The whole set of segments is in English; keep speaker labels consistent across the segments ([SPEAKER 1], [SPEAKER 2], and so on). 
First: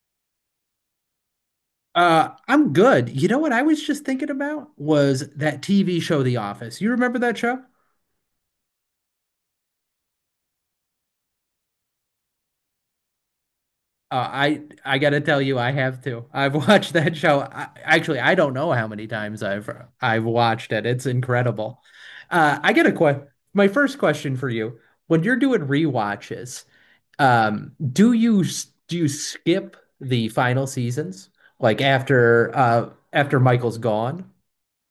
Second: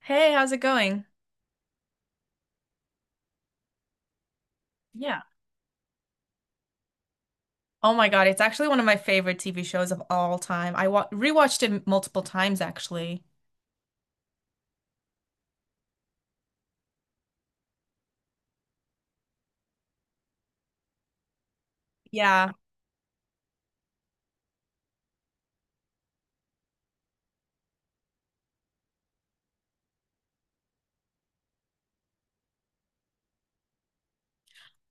[SPEAKER 1] Hey, how's it going?
[SPEAKER 2] I'm good. You know what I was just thinking about
[SPEAKER 1] Yeah.
[SPEAKER 2] was that TV show, The Office. You remember that show?
[SPEAKER 1] Oh my God, it's actually one of my favorite TV shows of all time. I wa rewatched it multiple times, actually.
[SPEAKER 2] I gotta tell you, I have to. I've watched that show. I, actually, I don't know how many times I've watched it. It's incredible.
[SPEAKER 1] Yeah.
[SPEAKER 2] I get a que My first question for you. When you're doing rewatches, do you do you skip the final seasons? Like after Michael's gone?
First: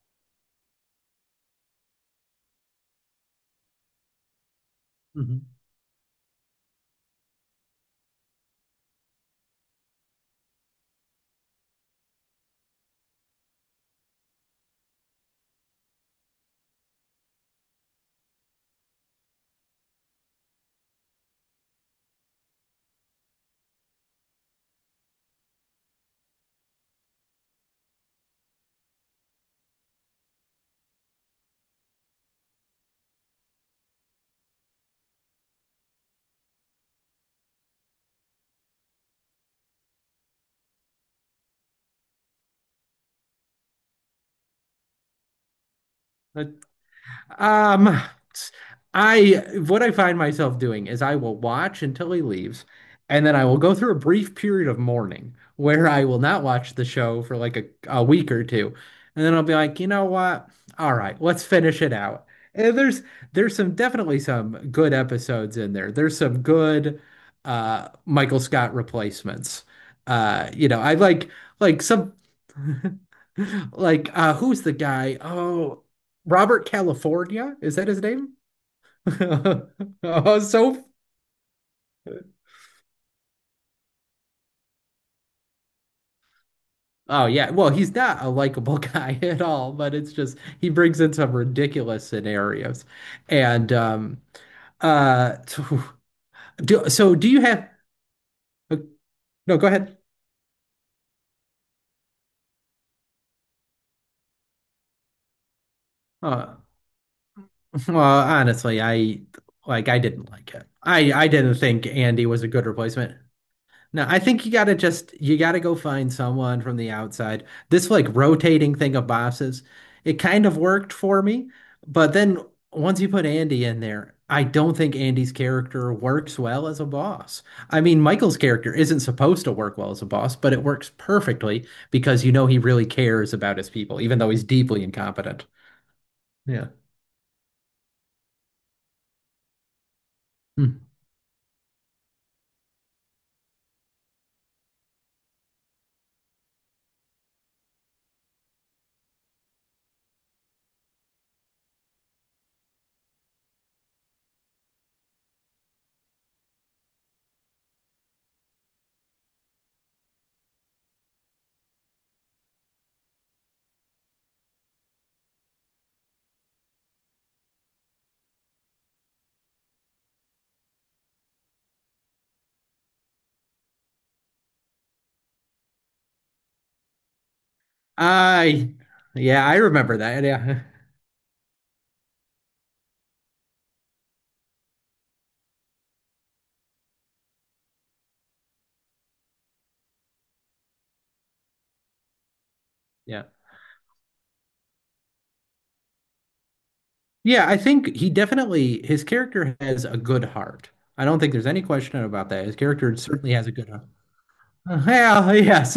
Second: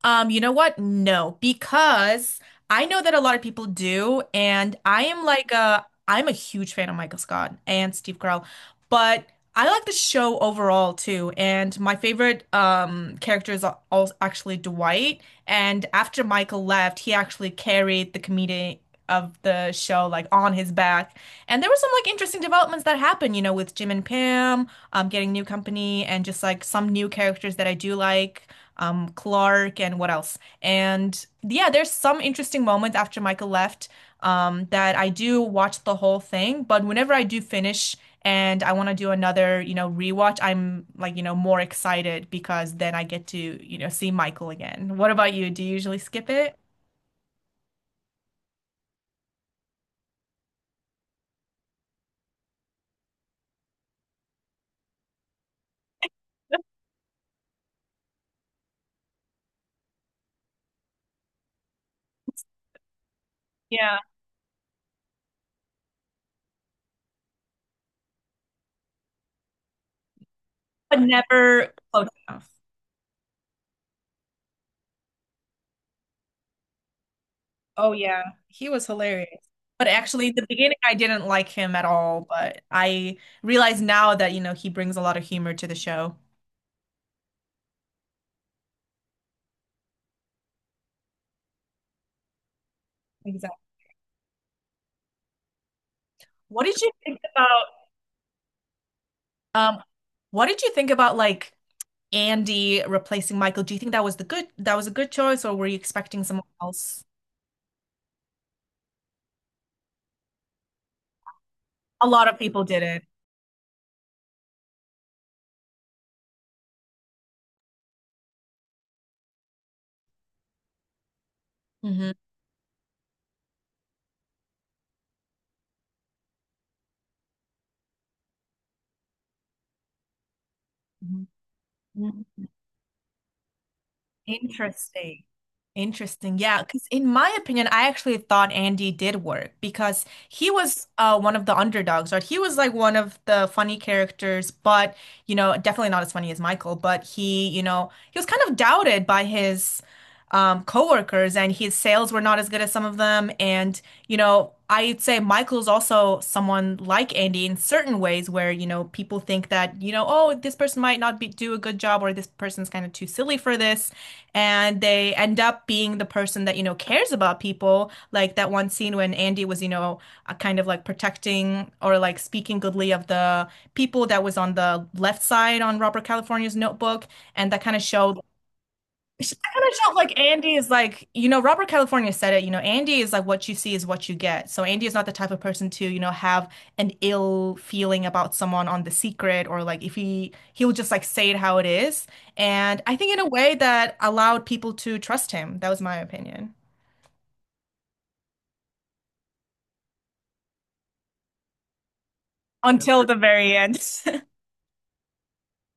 [SPEAKER 1] You know what? No, because I know that a lot of people do, and I am
[SPEAKER 2] Mhm.
[SPEAKER 1] like a I'm a huge fan of Michael Scott and Steve Carell, but I like the show overall too. And my favorite character is also actually Dwight. And after Michael left, he actually carried the comedian of the show like on his back. And there were some like interesting developments that happened, you know, with Jim and Pam, getting new company and just like some new characters that I do like, Clark. And what else? And yeah, there's some interesting moments after Michael left, that I do watch the whole thing. But whenever I do finish and I want to do another, you know, rewatch, I'm like, you know, more excited because then I get to, you know, see Michael again. What about you? Do you usually skip it?
[SPEAKER 2] Um, I what I find myself doing is I will watch until he leaves, and then I will go through a brief period of mourning where I will not watch the show for like a week or two. And then I'll be like, you know what? All right, let's finish it out. And there's some
[SPEAKER 1] Yeah.
[SPEAKER 2] definitely some good episodes in there. There's some good Michael Scott replacements. You know, I
[SPEAKER 1] But
[SPEAKER 2] like
[SPEAKER 1] never
[SPEAKER 2] like
[SPEAKER 1] close
[SPEAKER 2] some.
[SPEAKER 1] enough.
[SPEAKER 2] Like, who's the guy? Oh, Robert California? Is that
[SPEAKER 1] Oh
[SPEAKER 2] his
[SPEAKER 1] yeah.
[SPEAKER 2] name?
[SPEAKER 1] He was hilarious. But actually,
[SPEAKER 2] Oh,
[SPEAKER 1] the beginning,
[SPEAKER 2] so.
[SPEAKER 1] I didn't like him at all, but I realize now that, you know, he brings a lot of humor to the show.
[SPEAKER 2] Oh, yeah. Well, he's not a likable guy at all, but it's just he brings in some ridiculous scenarios.
[SPEAKER 1] Exactly.
[SPEAKER 2] And, so
[SPEAKER 1] What did
[SPEAKER 2] do,
[SPEAKER 1] you
[SPEAKER 2] so
[SPEAKER 1] think
[SPEAKER 2] do you
[SPEAKER 1] about
[SPEAKER 2] have. Uh, No, go
[SPEAKER 1] um
[SPEAKER 2] ahead.
[SPEAKER 1] what did you think about like Andy replacing Michael? Do you think that was the good that was a good choice, or were you expecting someone
[SPEAKER 2] Uh,
[SPEAKER 1] else?
[SPEAKER 2] well, honestly, I I didn't like it. I didn't think
[SPEAKER 1] A
[SPEAKER 2] Andy
[SPEAKER 1] lot of
[SPEAKER 2] was a
[SPEAKER 1] people
[SPEAKER 2] good
[SPEAKER 1] did
[SPEAKER 2] replacement. No, I think you gotta just you gotta go find someone from the outside. This like rotating thing of bosses, it kind of worked for me, but
[SPEAKER 1] it.
[SPEAKER 2] then once you put Andy in there, I don't think Andy's character works well as a boss. I mean, Michael's character isn't supposed to work well as a boss, but it works perfectly because you know
[SPEAKER 1] hmm
[SPEAKER 2] he really cares about his people, even though he's deeply
[SPEAKER 1] Interesting.
[SPEAKER 2] incompetent.
[SPEAKER 1] Interesting. Yeah,
[SPEAKER 2] Yeah.
[SPEAKER 1] because in my opinion, I actually thought Andy did work because he was
[SPEAKER 2] Hmm.
[SPEAKER 1] one of the underdogs, right? He was like one of the funny characters, but, you know, definitely not as funny as Michael. But he, you know, he was kind of doubted by his, coworkers, and his sales were not as good as some of them. And, you know, I'd say Michael's also someone like Andy in certain ways where, you know, people think that, you know, oh, this person might not be do a good job, or this person's kind of too silly for this, and they end up being the person that, you know, cares about people. Like that one scene when Andy was, you know, kind of like protecting or like speaking goodly of the people that was on the left side on Robert California's notebook. And that kind of showed,
[SPEAKER 2] I,
[SPEAKER 1] I
[SPEAKER 2] yeah, I
[SPEAKER 1] kind of felt
[SPEAKER 2] remember
[SPEAKER 1] like
[SPEAKER 2] that.
[SPEAKER 1] Andy
[SPEAKER 2] Yeah.
[SPEAKER 1] is like, you know, Robert California said it, you know, Andy is like what you see is what you get. So Andy is not the type of person to, you know, have an ill feeling about someone on The Secret, or like if he he'll just like say it how it is. And I think in
[SPEAKER 2] Yeah.
[SPEAKER 1] a way that allowed people to trust him. That was my opinion.
[SPEAKER 2] Yeah, I think he definitely, his character has a good heart. I don't think there's any question about that. His character
[SPEAKER 1] Until the
[SPEAKER 2] certainly has a
[SPEAKER 1] very
[SPEAKER 2] good
[SPEAKER 1] end.
[SPEAKER 2] heart. Well, yes.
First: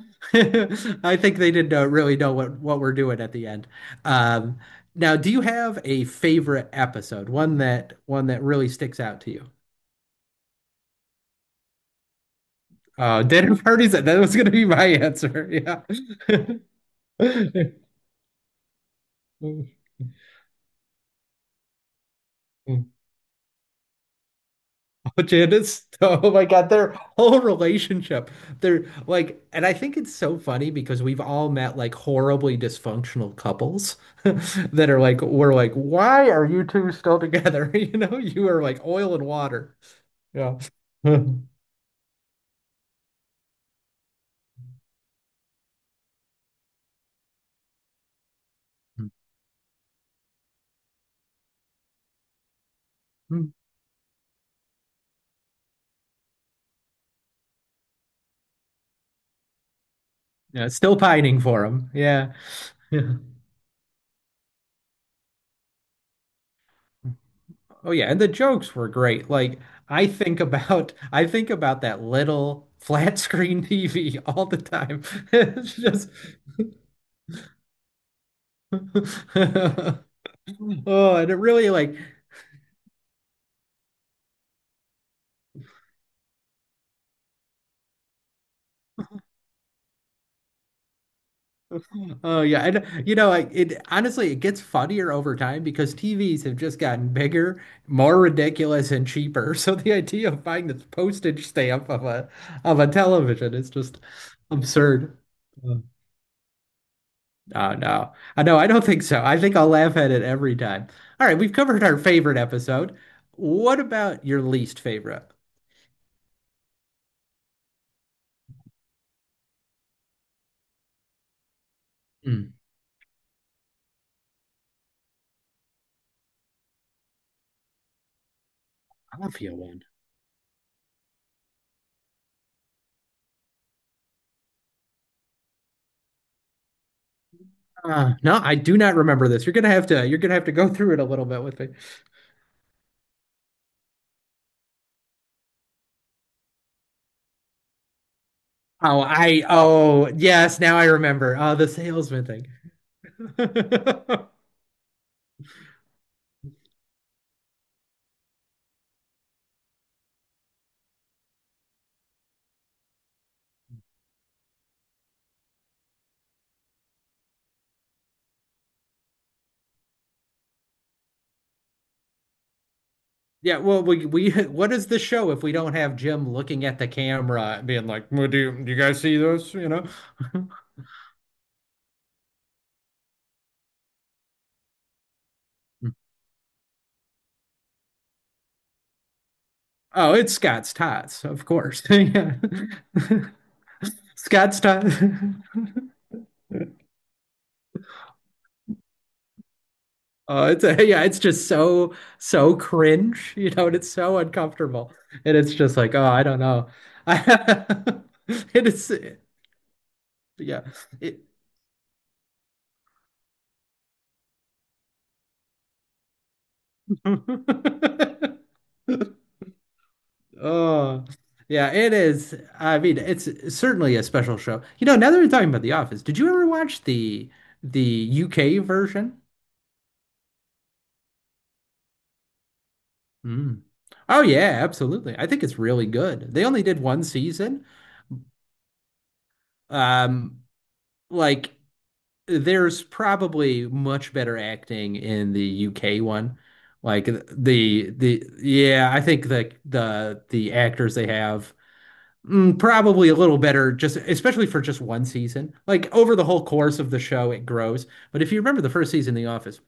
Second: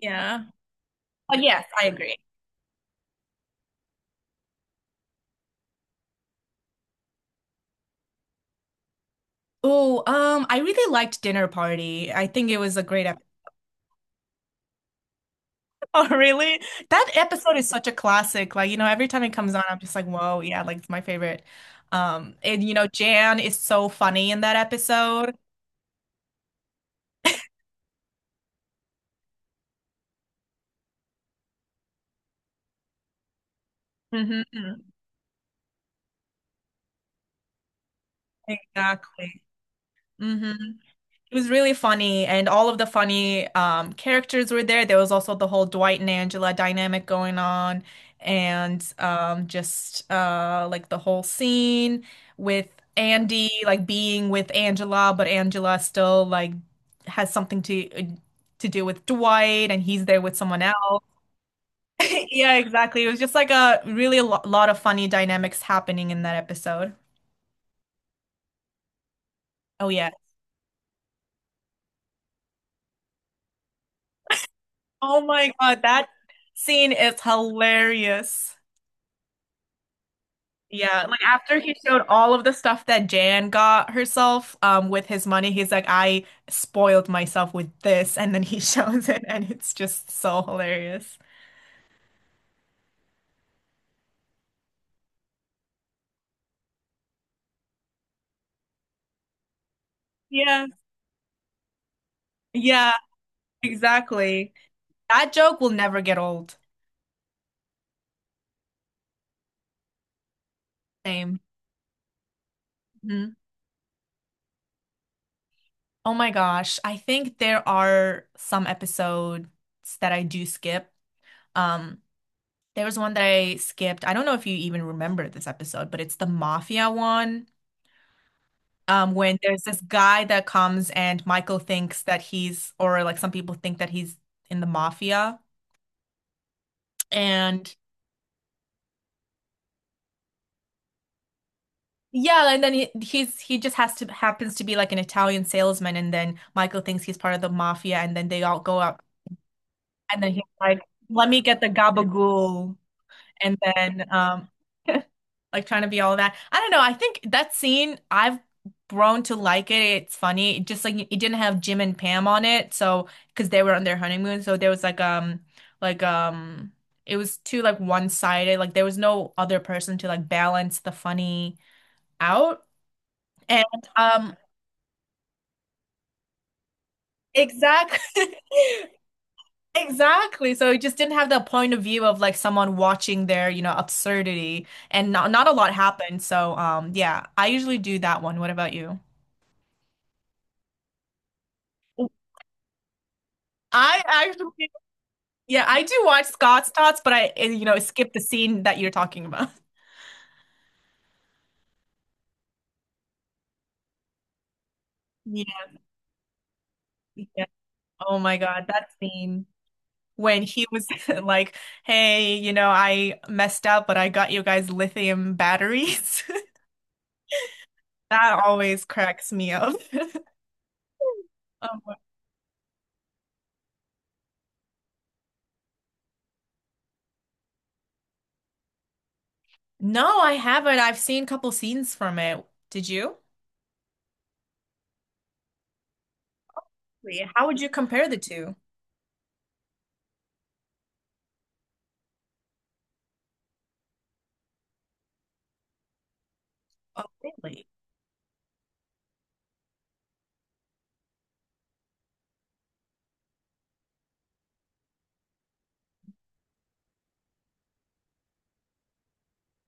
[SPEAKER 1] Yeah.
[SPEAKER 2] I think
[SPEAKER 1] But
[SPEAKER 2] they
[SPEAKER 1] yes,
[SPEAKER 2] didn't
[SPEAKER 1] I
[SPEAKER 2] really
[SPEAKER 1] agree.
[SPEAKER 2] know what we're doing at the end. Um, now, do you have a favorite episode? One that really sticks out to you?
[SPEAKER 1] Oh, I really liked Dinner Party. I think it was a great episode.
[SPEAKER 2] Dinner parties. That was going to be my answer.
[SPEAKER 1] Oh, really? That episode is such a classic. Like, you know, every time it comes on,
[SPEAKER 2] Yeah.
[SPEAKER 1] I'm just like, whoa, yeah, like it's my favorite. And you know, Jan is so funny in that episode.
[SPEAKER 2] Janice, oh my God, their whole relationship. They're like, and I think it's so funny because we've all met like horribly dysfunctional couples
[SPEAKER 1] hmm
[SPEAKER 2] that are like, we're like, why are you two still together? You know, you are like oil and
[SPEAKER 1] Exactly.
[SPEAKER 2] water.
[SPEAKER 1] hmm
[SPEAKER 2] Yeah.
[SPEAKER 1] It was really funny, and all of the funny, characters were there. There was also the whole Dwight and Angela dynamic going on, and just like the whole scene with Andy like being with Angela, but Angela still like has something to, to do with Dwight, and he's there with someone
[SPEAKER 2] Yeah, still
[SPEAKER 1] else.
[SPEAKER 2] pining for him. Yeah.
[SPEAKER 1] Yeah, exactly. It
[SPEAKER 2] Yeah.
[SPEAKER 1] was just like a really lot of funny dynamics happening in that episode.
[SPEAKER 2] Oh yeah, and the jokes were great. Like
[SPEAKER 1] Oh yeah.
[SPEAKER 2] I think about that little flat screen TV all the time.
[SPEAKER 1] Oh my
[SPEAKER 2] It's
[SPEAKER 1] God, that
[SPEAKER 2] just.
[SPEAKER 1] scene is hilarious. Yeah,
[SPEAKER 2] Oh,
[SPEAKER 1] like
[SPEAKER 2] and it
[SPEAKER 1] after
[SPEAKER 2] really
[SPEAKER 1] he
[SPEAKER 2] like,
[SPEAKER 1] showed all of the stuff that Jan got herself, with his money, he's like, I spoiled myself with this, and then he shows it, and it's just so hilarious.
[SPEAKER 2] oh yeah, and you know, like it honestly, it gets funnier over time because TVs have just gotten bigger, more ridiculous, and cheaper. So the idea of
[SPEAKER 1] Yeah.
[SPEAKER 2] buying this postage stamp of a
[SPEAKER 1] Yeah,
[SPEAKER 2] television is just
[SPEAKER 1] exactly.
[SPEAKER 2] absurd.
[SPEAKER 1] That joke will
[SPEAKER 2] Mm.
[SPEAKER 1] never get old.
[SPEAKER 2] Oh no, I know, I don't think so. I think I'll laugh at it every time. All right,
[SPEAKER 1] Same.
[SPEAKER 2] we've covered our favorite episode.
[SPEAKER 1] Mhm.
[SPEAKER 2] What about your least favorite?
[SPEAKER 1] Oh my gosh. I think there are some episodes that I do skip. Um,
[SPEAKER 2] Mm,
[SPEAKER 1] there was one that I skipped. I don't know if you even remember this episode, but it's the mafia one.
[SPEAKER 2] I'll
[SPEAKER 1] When
[SPEAKER 2] feel
[SPEAKER 1] there's this
[SPEAKER 2] one.
[SPEAKER 1] guy that comes and Michael thinks that he's, or like some people think that he's in the mafia. And
[SPEAKER 2] No, I do not remember this. You're gonna have to go through it a little bit with me.
[SPEAKER 1] Yeah, and then he just has to happens to be like an Italian salesman, and then Michael thinks he's part of the mafia, and then they all go
[SPEAKER 2] Oh,
[SPEAKER 1] up,
[SPEAKER 2] I oh
[SPEAKER 1] and then he's
[SPEAKER 2] yes, now
[SPEAKER 1] like,
[SPEAKER 2] I
[SPEAKER 1] "Let
[SPEAKER 2] remember.
[SPEAKER 1] me
[SPEAKER 2] Oh,
[SPEAKER 1] get the
[SPEAKER 2] the salesman thing.
[SPEAKER 1] gabagool," and then like trying to be all of that. I don't know. I think that scene, I've grown to like it. It's funny. It just like it didn't have Jim and Pam on it, so because they were on their honeymoon. So there was like like um it was too like one-sided. Like there was no other person to like balance the funny out.
[SPEAKER 2] Yeah,
[SPEAKER 1] And
[SPEAKER 2] well, we
[SPEAKER 1] um
[SPEAKER 2] what is the show if we don't have Jim looking at the camera and being
[SPEAKER 1] exactly.
[SPEAKER 2] like, well, do you guys see this? You know?
[SPEAKER 1] Exactly. So it just didn't have the point of view of like someone watching their, you know, absurdity, and not a lot happened. So yeah, I usually do that one. What about you?
[SPEAKER 2] Oh, it's Scott's Tots, of course. Yeah.
[SPEAKER 1] I
[SPEAKER 2] Scott's
[SPEAKER 1] actually,
[SPEAKER 2] Tots.
[SPEAKER 1] yeah, I do watch Scott's Tots, but I, eh, you know, skip the scene that you're talking about.
[SPEAKER 2] Oh, it's a, yeah, it's just so cringe, you know, and it's so uncomfortable. And
[SPEAKER 1] Yeah,
[SPEAKER 2] it's just like, oh, I don't know.
[SPEAKER 1] yeah. Oh my God,
[SPEAKER 2] It
[SPEAKER 1] that
[SPEAKER 2] is,
[SPEAKER 1] scene when
[SPEAKER 2] yeah.
[SPEAKER 1] he was
[SPEAKER 2] It,
[SPEAKER 1] like, "Hey, you know, I messed up, but I got you guys lithium batteries." That always cracks me up.
[SPEAKER 2] oh, yeah,
[SPEAKER 1] Um,
[SPEAKER 2] it is. I mean, it's certainly a special show. You know, now that we're talking about The Office, did you ever watch the UK version?
[SPEAKER 1] no, I haven't. I've seen a couple scenes from it. Did you?
[SPEAKER 2] Mm. Oh yeah, absolutely. I think it's really good. They only did one
[SPEAKER 1] Wait, how would
[SPEAKER 2] season.
[SPEAKER 1] you compare the two?
[SPEAKER 2] Um, like there's probably much better acting in the UK one.
[SPEAKER 1] Oh,
[SPEAKER 2] Like
[SPEAKER 1] really?
[SPEAKER 2] the yeah, I think the actors they have. Mm, probably a little better, just especially for just one season. Like over the whole course of the show, it grows. But if you remember the first season of The Office,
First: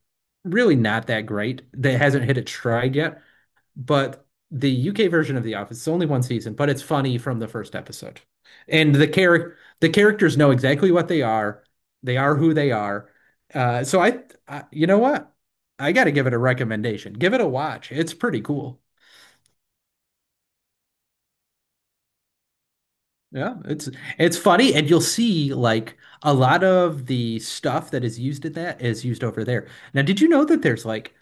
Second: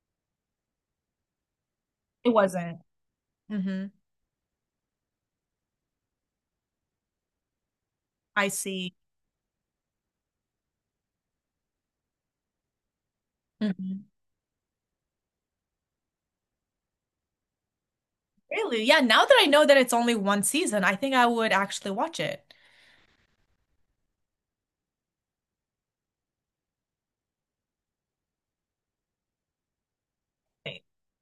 [SPEAKER 2] really not that great. That hasn't
[SPEAKER 1] It
[SPEAKER 2] hit its
[SPEAKER 1] wasn't.
[SPEAKER 2] stride yet.
[SPEAKER 1] hmm
[SPEAKER 2] But the UK version of The Office is only one season, but it's funny from the first episode.
[SPEAKER 1] I see.
[SPEAKER 2] And the characters know exactly what they are. They are who they are. Uh, so
[SPEAKER 1] Mm-hmm.
[SPEAKER 2] I, you know what? I got to give it a recommendation. Give it a watch. It's pretty cool.
[SPEAKER 1] Really? Yeah, now that I know that it's only one season, I think I would actually watch it.
[SPEAKER 2] Yeah, it's funny, and you'll see like a lot of the stuff that is used in that is used over there. Now, did you know that
[SPEAKER 1] Right.
[SPEAKER 2] there's like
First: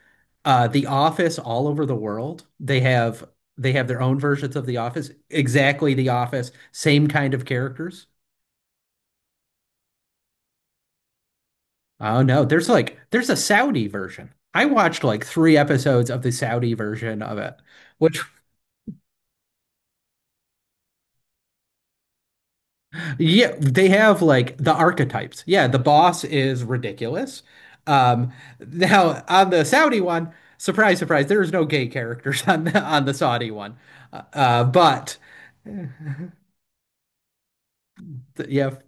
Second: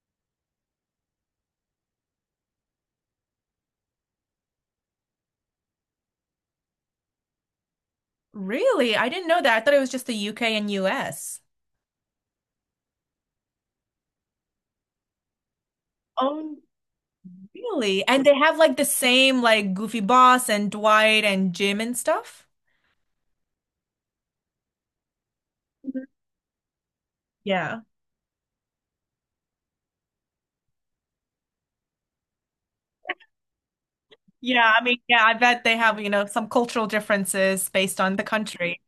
[SPEAKER 2] The Office all over the world? They have their own versions of The Office, exactly The Office, same kind of characters.
[SPEAKER 1] Really? I didn't know that. I thought it was just the UK and US.
[SPEAKER 2] Oh no, there's a Saudi version. I watched like three episodes of the
[SPEAKER 1] Oh,
[SPEAKER 2] Saudi version of it,
[SPEAKER 1] really?
[SPEAKER 2] which.
[SPEAKER 1] And they have like the same like Goofy Boss and Dwight and Jim and stuff?
[SPEAKER 2] Yeah, they have like the archetypes. Yeah, the
[SPEAKER 1] Mhm.
[SPEAKER 2] boss is ridiculous.
[SPEAKER 1] Yeah.
[SPEAKER 2] Um, now on the Saudi one, surprise, surprise, there's no gay characters on the Saudi one.
[SPEAKER 1] Yeah, I mean,
[SPEAKER 2] But
[SPEAKER 1] yeah, I bet they
[SPEAKER 2] th-
[SPEAKER 1] have, you know, some cultural differences based on the
[SPEAKER 2] yeah,
[SPEAKER 1] country.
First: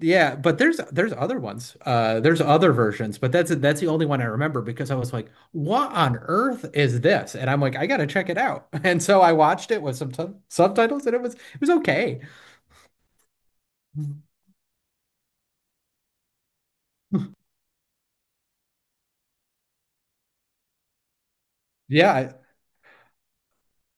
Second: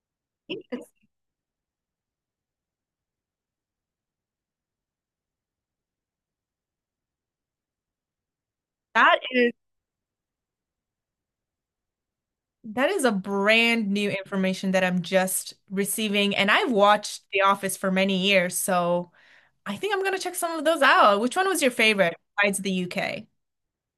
[SPEAKER 2] yeah, but there's
[SPEAKER 1] Interesting.
[SPEAKER 2] there's other ones. There's other versions, but that's the only one I remember because I was like, what on earth is this? And I'm like, I gotta check it out. And
[SPEAKER 1] That
[SPEAKER 2] so I
[SPEAKER 1] is
[SPEAKER 2] watched it with some subtitles, and it was okay.
[SPEAKER 1] that is a brand new information that I'm just receiving, and I've watched The Office for many years, so I think I'm gonna check some of those out. Which one was your favorite
[SPEAKER 2] Yeah,
[SPEAKER 1] besides the UK?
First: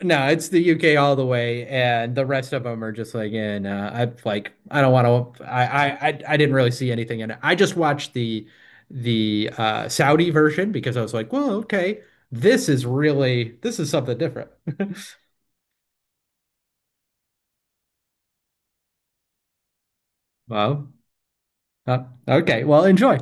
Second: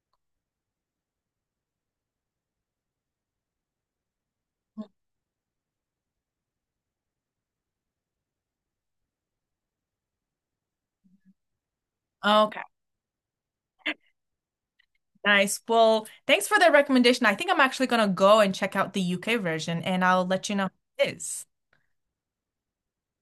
[SPEAKER 2] no, it's the UK all the way, and the rest of them are just like, and nah, I like, I don't want to. I didn't really see anything in it. I just watched the Saudi version because I was like, well, okay,
[SPEAKER 1] Okay,
[SPEAKER 2] this is something different.
[SPEAKER 1] nice. Well, thanks for the recommendation. I think I'm actually gonna go and check out the UK version, and I'll let you know
[SPEAKER 2] Well,
[SPEAKER 1] how it is.
[SPEAKER 2] uh, okay, well, enjoy.